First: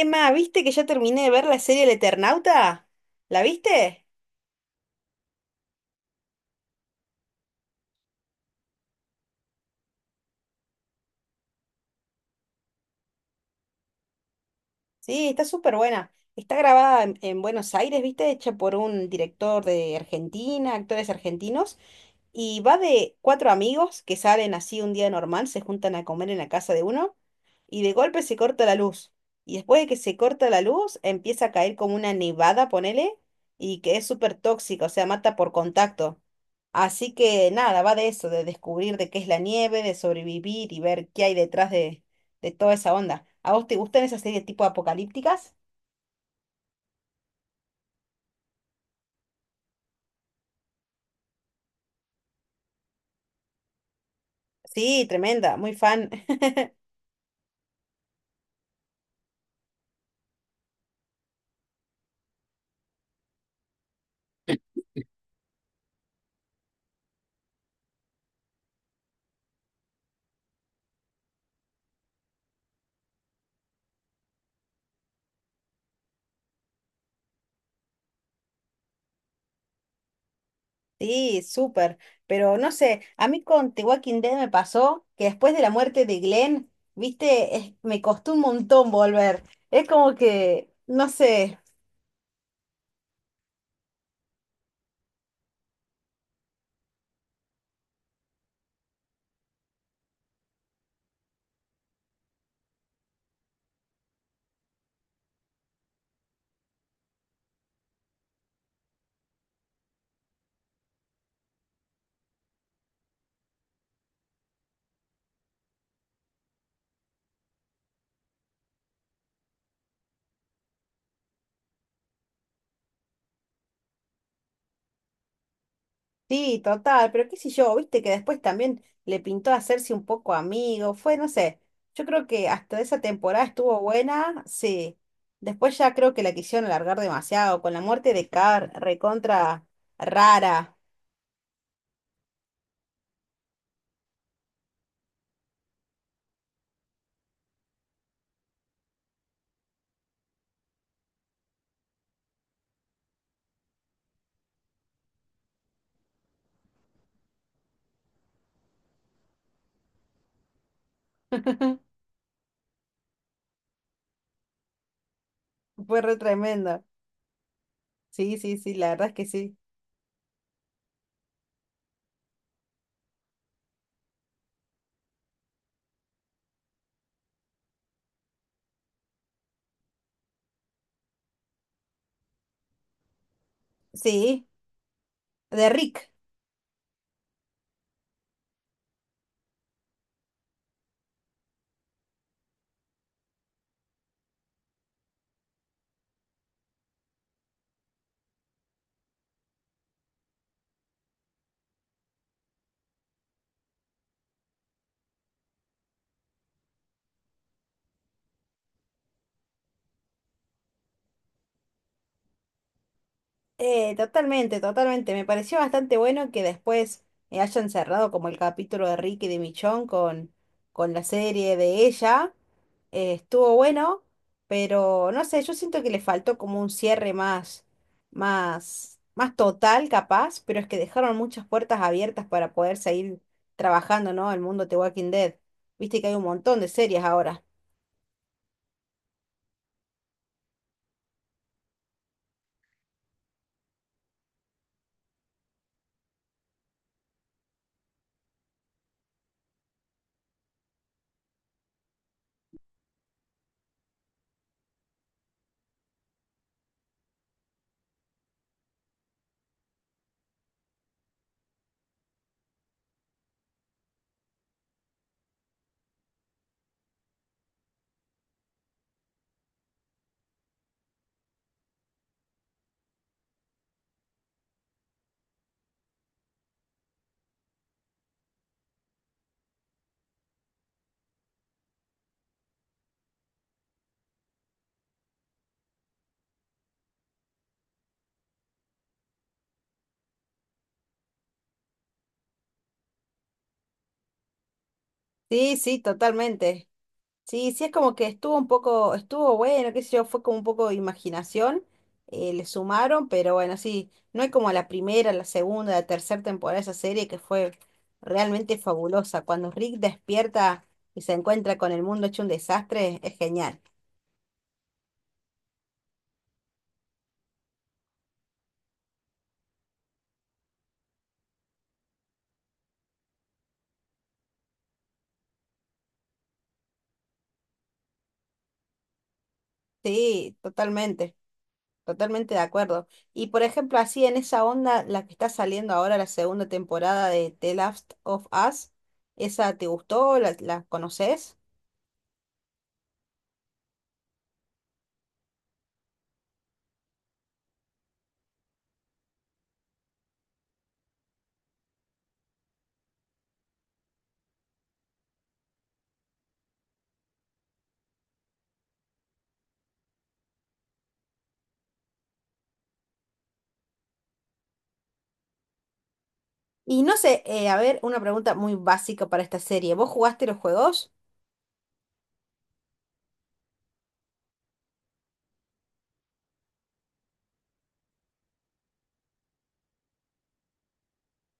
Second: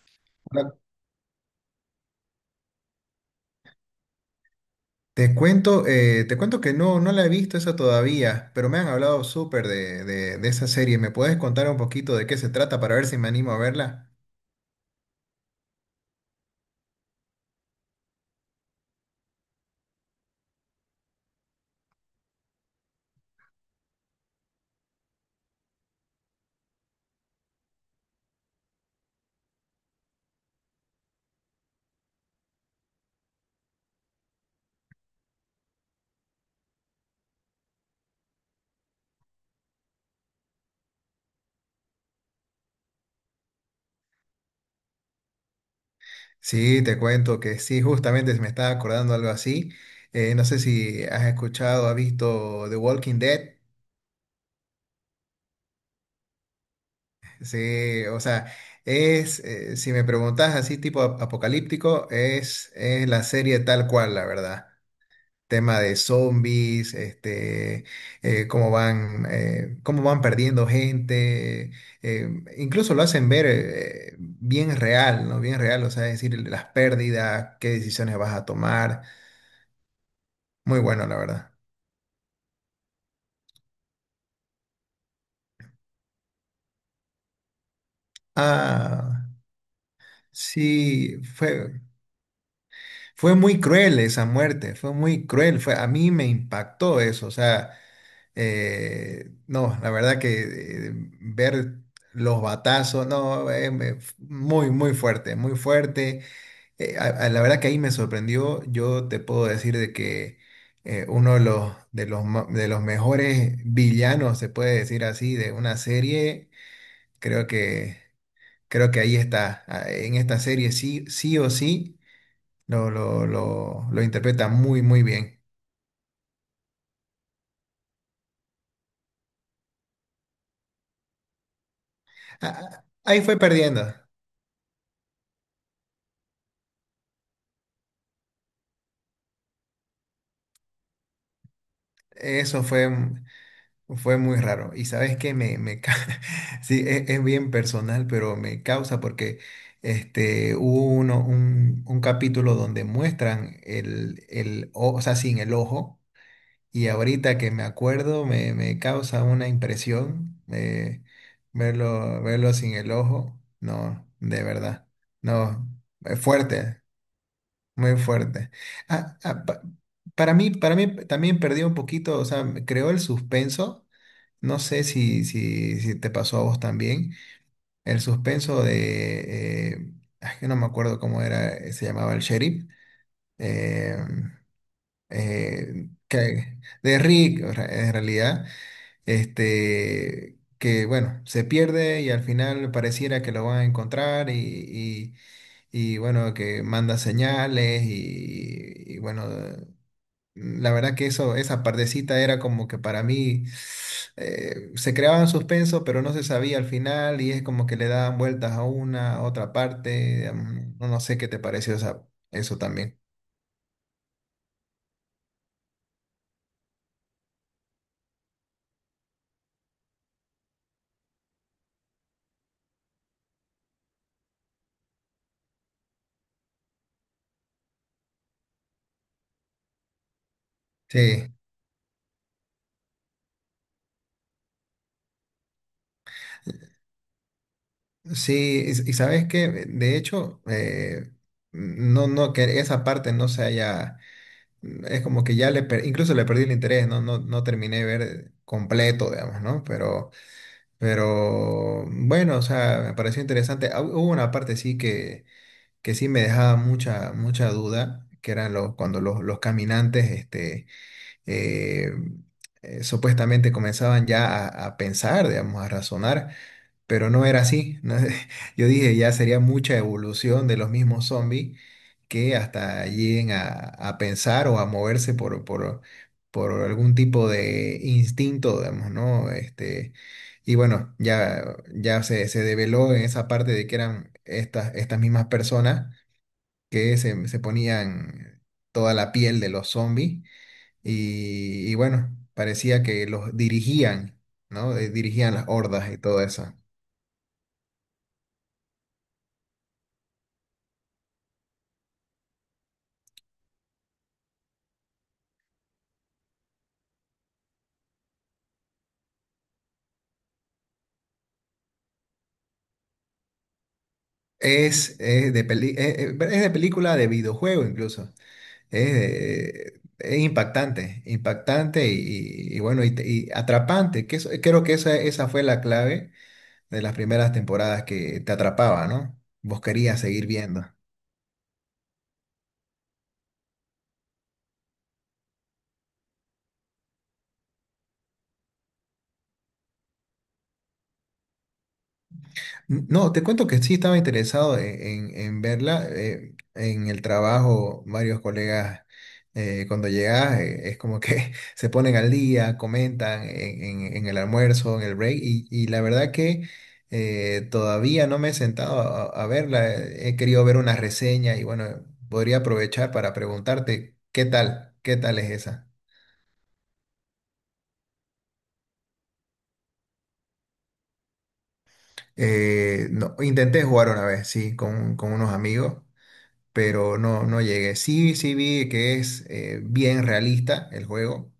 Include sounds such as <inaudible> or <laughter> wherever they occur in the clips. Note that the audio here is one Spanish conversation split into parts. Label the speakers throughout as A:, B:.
A: Emma, ¿viste que
B: Hola.
A: ya terminé de ver la serie El Eternauta? ¿La viste?
B: Te cuento que no la he visto esa todavía, pero me han hablado súper de esa serie. ¿Me puedes contar un poquito de qué se trata para ver si me animo a verla?
A: Sí, está súper buena. Está grabada en Buenos Aires, ¿viste? Hecha por un director de Argentina, actores argentinos. Y va de cuatro amigos que salen así un día normal, se juntan a comer en la casa de uno y de golpe se corta la luz. Y después de que se corta la luz, empieza a caer como una nevada, ponele, y que es súper tóxica, o sea, mata por contacto. Así que nada, va de eso, de descubrir de qué es la nieve, de sobrevivir y ver qué hay detrás de toda esa onda. ¿A vos te gustan esas series tipo apocalípticas?
B: Sí, te cuento que sí, justamente me estaba acordando algo así. No sé si has escuchado, has visto The Walking Dead.
A: Sí, tremenda, muy fan.
B: Sí, o sea, es, si me preguntas así tipo apocalíptico, es la serie tal cual, la verdad. Tema de zombies, este, cómo van perdiendo gente, eh, incluso lo hacen ver bien real, ¿no? Bien real, o sea, es decir, las pérdidas, qué decisiones vas a tomar, muy bueno, la
A: Sí,
B: verdad.
A: súper. Pero no sé, a mí con The Walking Dead me pasó que después de la muerte de Glenn, viste, me costó un montón
B: Ah,
A: volver. Es como que, no
B: sí,
A: sé,
B: fue muy cruel esa muerte, fue muy cruel, fue, a mí me impactó eso, o sea... No, la verdad que eh, ver los batazos, no, muy, muy fuerte, muy fuerte. La verdad que ahí me sorprendió. Yo te puedo decir de que uno de de los mejores villanos, se puede decir así, de una serie, creo que, creo que ahí está. Ah, en esta serie sí, sí o sí, lo interpreta muy, muy bien.
A: sí, total, pero qué sé yo, viste que después también le pintó hacerse un poco amigo, fue, no sé, yo creo que
B: Ah,
A: hasta
B: ah,
A: esa
B: ahí fue
A: temporada estuvo
B: perdiendo.
A: buena, sí. Después ya creo que la quisieron alargar demasiado, con la muerte de Carr, recontra rara.
B: Eso fue. Fue muy raro. Y sabes que <laughs> sí, es bien personal, pero me causa porque este, hubo un capítulo donde muestran el o sea, sin el ojo. Y ahorita que me acuerdo, me causa una impresión
A: <laughs>
B: verlo, verlo sin el ojo. No, de verdad. No,
A: Fue re
B: es fuerte,
A: tremendo.
B: muy
A: Sí,
B: fuerte.
A: sí, sí, la verdad es
B: Ah,
A: que
B: ah,
A: sí.
B: para mí también perdió un poquito, o sea, creó el suspenso. No sé si te pasó a vos también. El suspenso de... ay, que no me acuerdo cómo era, se llamaba el sheriff. eh,
A: Sí. De
B: eh,
A: Rick,
B: que- de Rick, o sea, en realidad. Este, que bueno, se pierde y al final pareciera que lo van a encontrar y, bueno, que manda señales bueno... La verdad que eso, esa partecita era como que para mí se creaban suspenso, pero no se sabía al final y es como que le daban vueltas a una, a otra parte. No no sé qué te pareció eso también.
A: totalmente, totalmente. Me pareció bastante bueno que después hayan cerrado como el capítulo de Rick y de Michonne con la serie de ella. Estuvo bueno, pero no sé, yo siento que le faltó como un cierre más, más, más total, capaz, pero es que dejaron
B: Sí,
A: muchas puertas abiertas para poder seguir trabajando, ¿no? El mundo de Walking Dead. Viste que hay un montón de series ahora.
B: sí, y sabes que de hecho, no, que esa parte no se haya, es como que ya le, incluso le perdí el interés, no terminé de ver completo, digamos, ¿no? Pero bueno, o sea, me pareció interesante. Ah, hubo una parte sí que sí me dejaba mucha, mucha duda, que eran los, cuando los caminantes este, eh, supuestamente comenzaban ya a pensar, digamos, a razonar, pero no era así. ¿No? <laughs> Yo dije, ya sería mucha evolución de los mismos zombies que hasta lleguen a pensar o a moverse por algún tipo de instinto, digamos, ¿no? Este, y bueno, ya se develó en esa parte de que eran estas mismas personas que se ponían toda la piel de los zombies y bueno, parecía que los dirigían, ¿no? Dirigían las
A: Sí, sí,
B: hordas y todo eso.
A: totalmente. Sí, sí, es como que estuvo un poco, estuvo bueno, qué sé yo, fue como un poco de imaginación, le sumaron, pero bueno, sí, no hay como la primera, la segunda, la tercera temporada de esa serie que fue realmente fabulosa. Cuando Rick despierta y se encuentra con el mundo hecho un desastre, es genial.
B: Es de película, de videojuego incluso. Es impactante, impactante y bueno, y atrapante. Creo que esa fue la clave de las primeras temporadas que te atrapaba, ¿no? Vos querías seguir
A: Sí,
B: viendo.
A: totalmente, totalmente de acuerdo. Y por ejemplo, así en esa onda, la que está saliendo ahora, la segunda temporada de The Last of Us, ¿esa te gustó? ¿La, la conoces?
B: No, te cuento que sí estaba interesado en verla. En el trabajo, varios colegas, cuando llegas, es como que <laughs> se ponen al día, comentan en el almuerzo, en el break, y la verdad que todavía no me he sentado a verla. He querido ver una reseña y bueno, podría aprovechar para preguntarte, ¿qué tal? ¿Qué tal es esa?
A: Y no sé, a ver, una pregunta muy básica para esta serie. ¿Vos jugaste los juegos?
B: No, intenté jugar una vez, sí, con unos amigos. Pero no, no llegué. Sí, sí vi que es bien realista el juego,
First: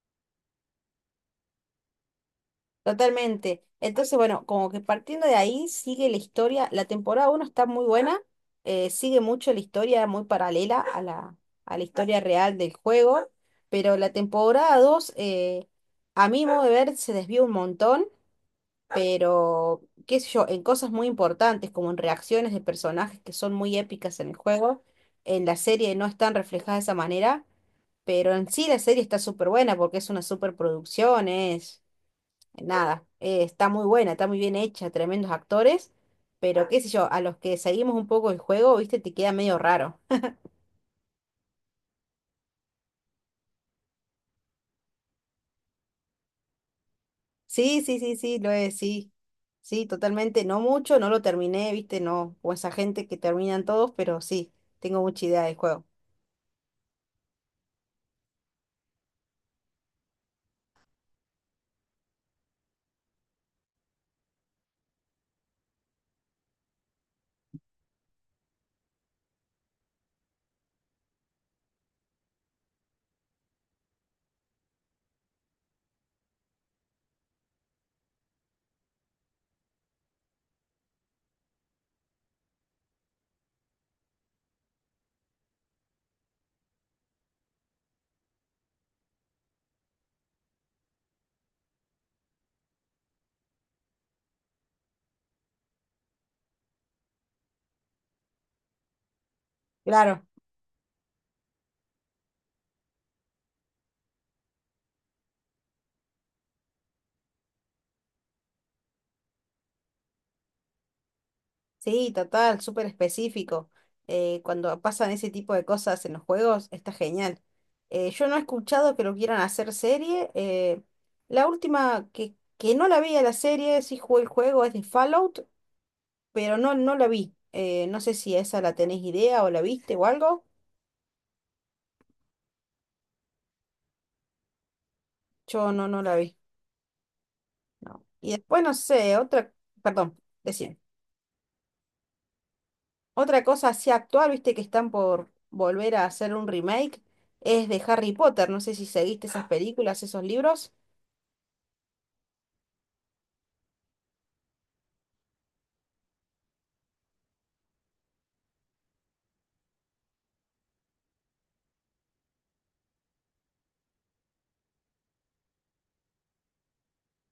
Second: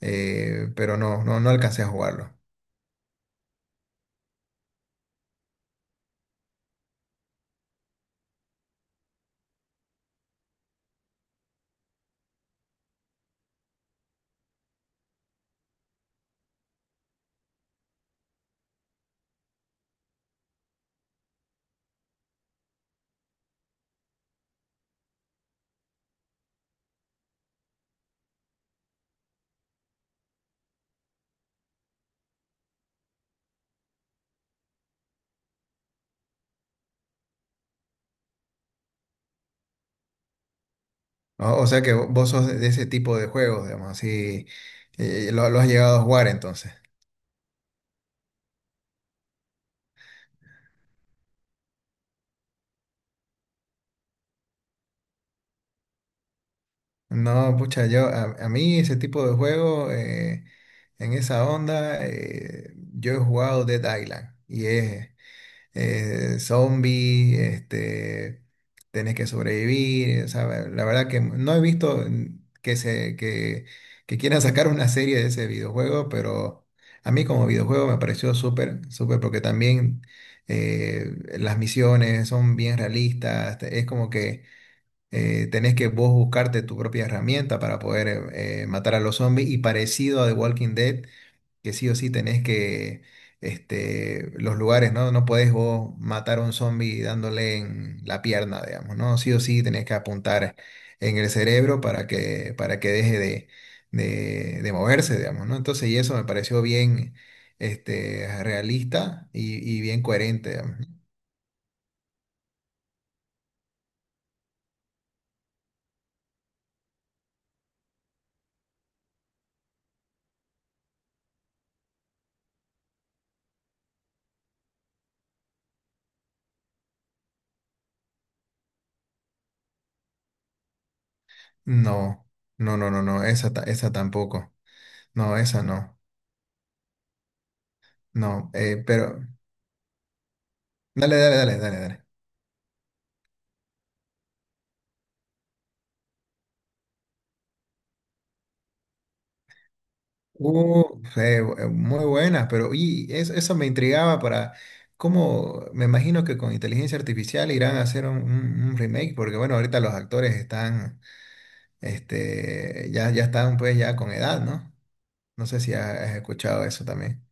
B: pero no alcancé a jugarlo.
A: Totalmente. Entonces, bueno, como que partiendo de ahí sigue la historia. La temporada uno está muy buena, sigue mucho la historia muy paralela a la historia real del juego, pero la temporada 2 a mi modo de ver, se desvió un montón, pero qué sé yo, en cosas muy importantes, como en reacciones de personajes que son muy épicas en el juego, en la serie no están reflejadas de esa manera. Pero en sí la serie está súper buena porque es una súper producción, es nada, está muy buena, está muy bien hecha, tremendos actores, pero qué sé yo, a los que seguimos un poco el juego, viste, te queda medio raro. <laughs>
B: O sea que vos sos de ese tipo de juegos, digamos, así, lo has llegado a jugar entonces.
A: Sí, sí, sí, sí, lo es, sí. Sí, totalmente, no mucho, no lo terminé, viste, no, o esa gente que terminan todos, pero sí, tengo mucha idea del juego.
B: No, pucha, yo, a mí ese tipo de juego, en esa onda, yo he jugado Dead Island y es, zombie, este, tenés que sobrevivir. O sea, la verdad que no he visto que quieran sacar una serie de ese videojuego, pero a mí como videojuego me pareció súper, súper, porque también eh, las misiones son bien realistas, es como que... Tenés que vos buscarte tu propia herramienta para poder matar a los zombies y parecido a The Walking Dead, que sí o sí tenés que, este, los lugares, ¿no? No podés vos matar a un zombie dándole en la pierna, digamos, ¿no? Sí o sí tenés que
A: Claro.
B: apuntar en el cerebro para que deje de moverse, digamos, ¿no? Entonces, y eso me pareció bien, este, realista y bien coherente, digamos.
A: Sí, total, súper específico. Cuando pasan ese tipo de cosas en los juegos, está genial. Yo no he escuchado que lo quieran hacer serie. La última que no la vi a la serie, sí jugué el juego, es de Fallout, pero no, no la vi. No sé si esa la tenés idea o la viste o algo.
B: No, no, esa, esa tampoco. No, esa
A: Yo no,
B: no,
A: no la vi. No. Y
B: no,
A: después, no sé,
B: pero
A: otra, perdón, decime.
B: dale, dale, dale, dale, dale.
A: Otra cosa así actual, viste que están por volver a hacer un remake, es de Harry Potter. No sé si seguiste esas películas, esos libros.
B: Muy buenas, pero eso, me intrigaba para cómo, me imagino que con inteligencia artificial irán a hacer un remake, porque bueno, ahorita los actores están, este, ya, ya están pues ya con edad, ¿no? No sé si has escuchado eso también.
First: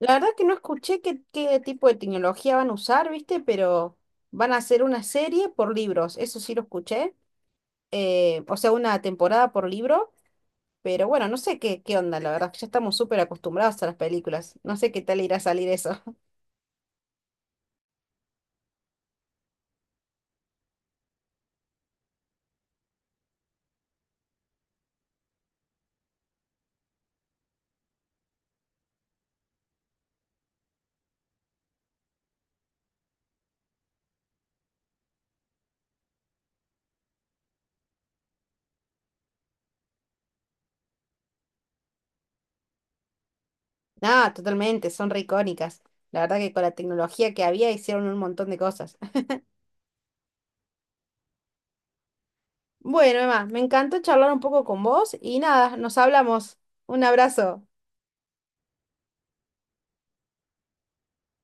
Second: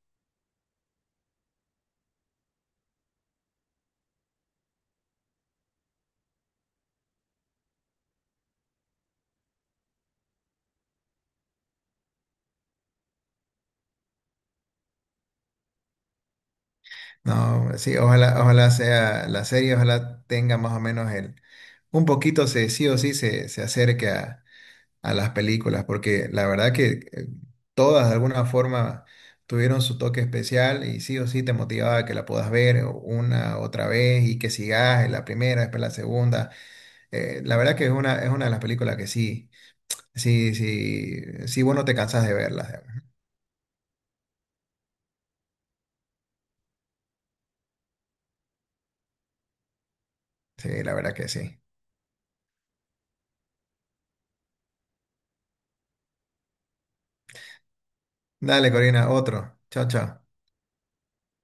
A: La verdad que no escuché qué, qué tipo de tecnología van a usar, viste, pero van a hacer una serie por libros. Eso sí lo escuché. O sea, una temporada por libro. Pero bueno, no sé qué, qué onda, la verdad, que ya estamos súper acostumbrados a las películas. No sé qué tal irá a salir eso.
B: No, sí, ojalá, ojalá sea la serie, ojalá tenga más o menos el, un poquito sí o sí se acerque a las películas, porque la verdad que todas de alguna forma tuvieron su toque especial y sí o sí te motivaba a que la puedas ver una otra vez y que sigas en la primera, después la segunda. La verdad que es es una de las películas que sí, vos no te cansás de verlas.
A: <laughs> Nada, totalmente, son re icónicas. La verdad que con la tecnología que había hicieron un montón de cosas.
B: Sí, la verdad que sí.
A: Bueno, Emma, me encantó charlar un poco con vos y nada, nos hablamos. Un abrazo.
B: Dale, Corina, otro. Chao, chao.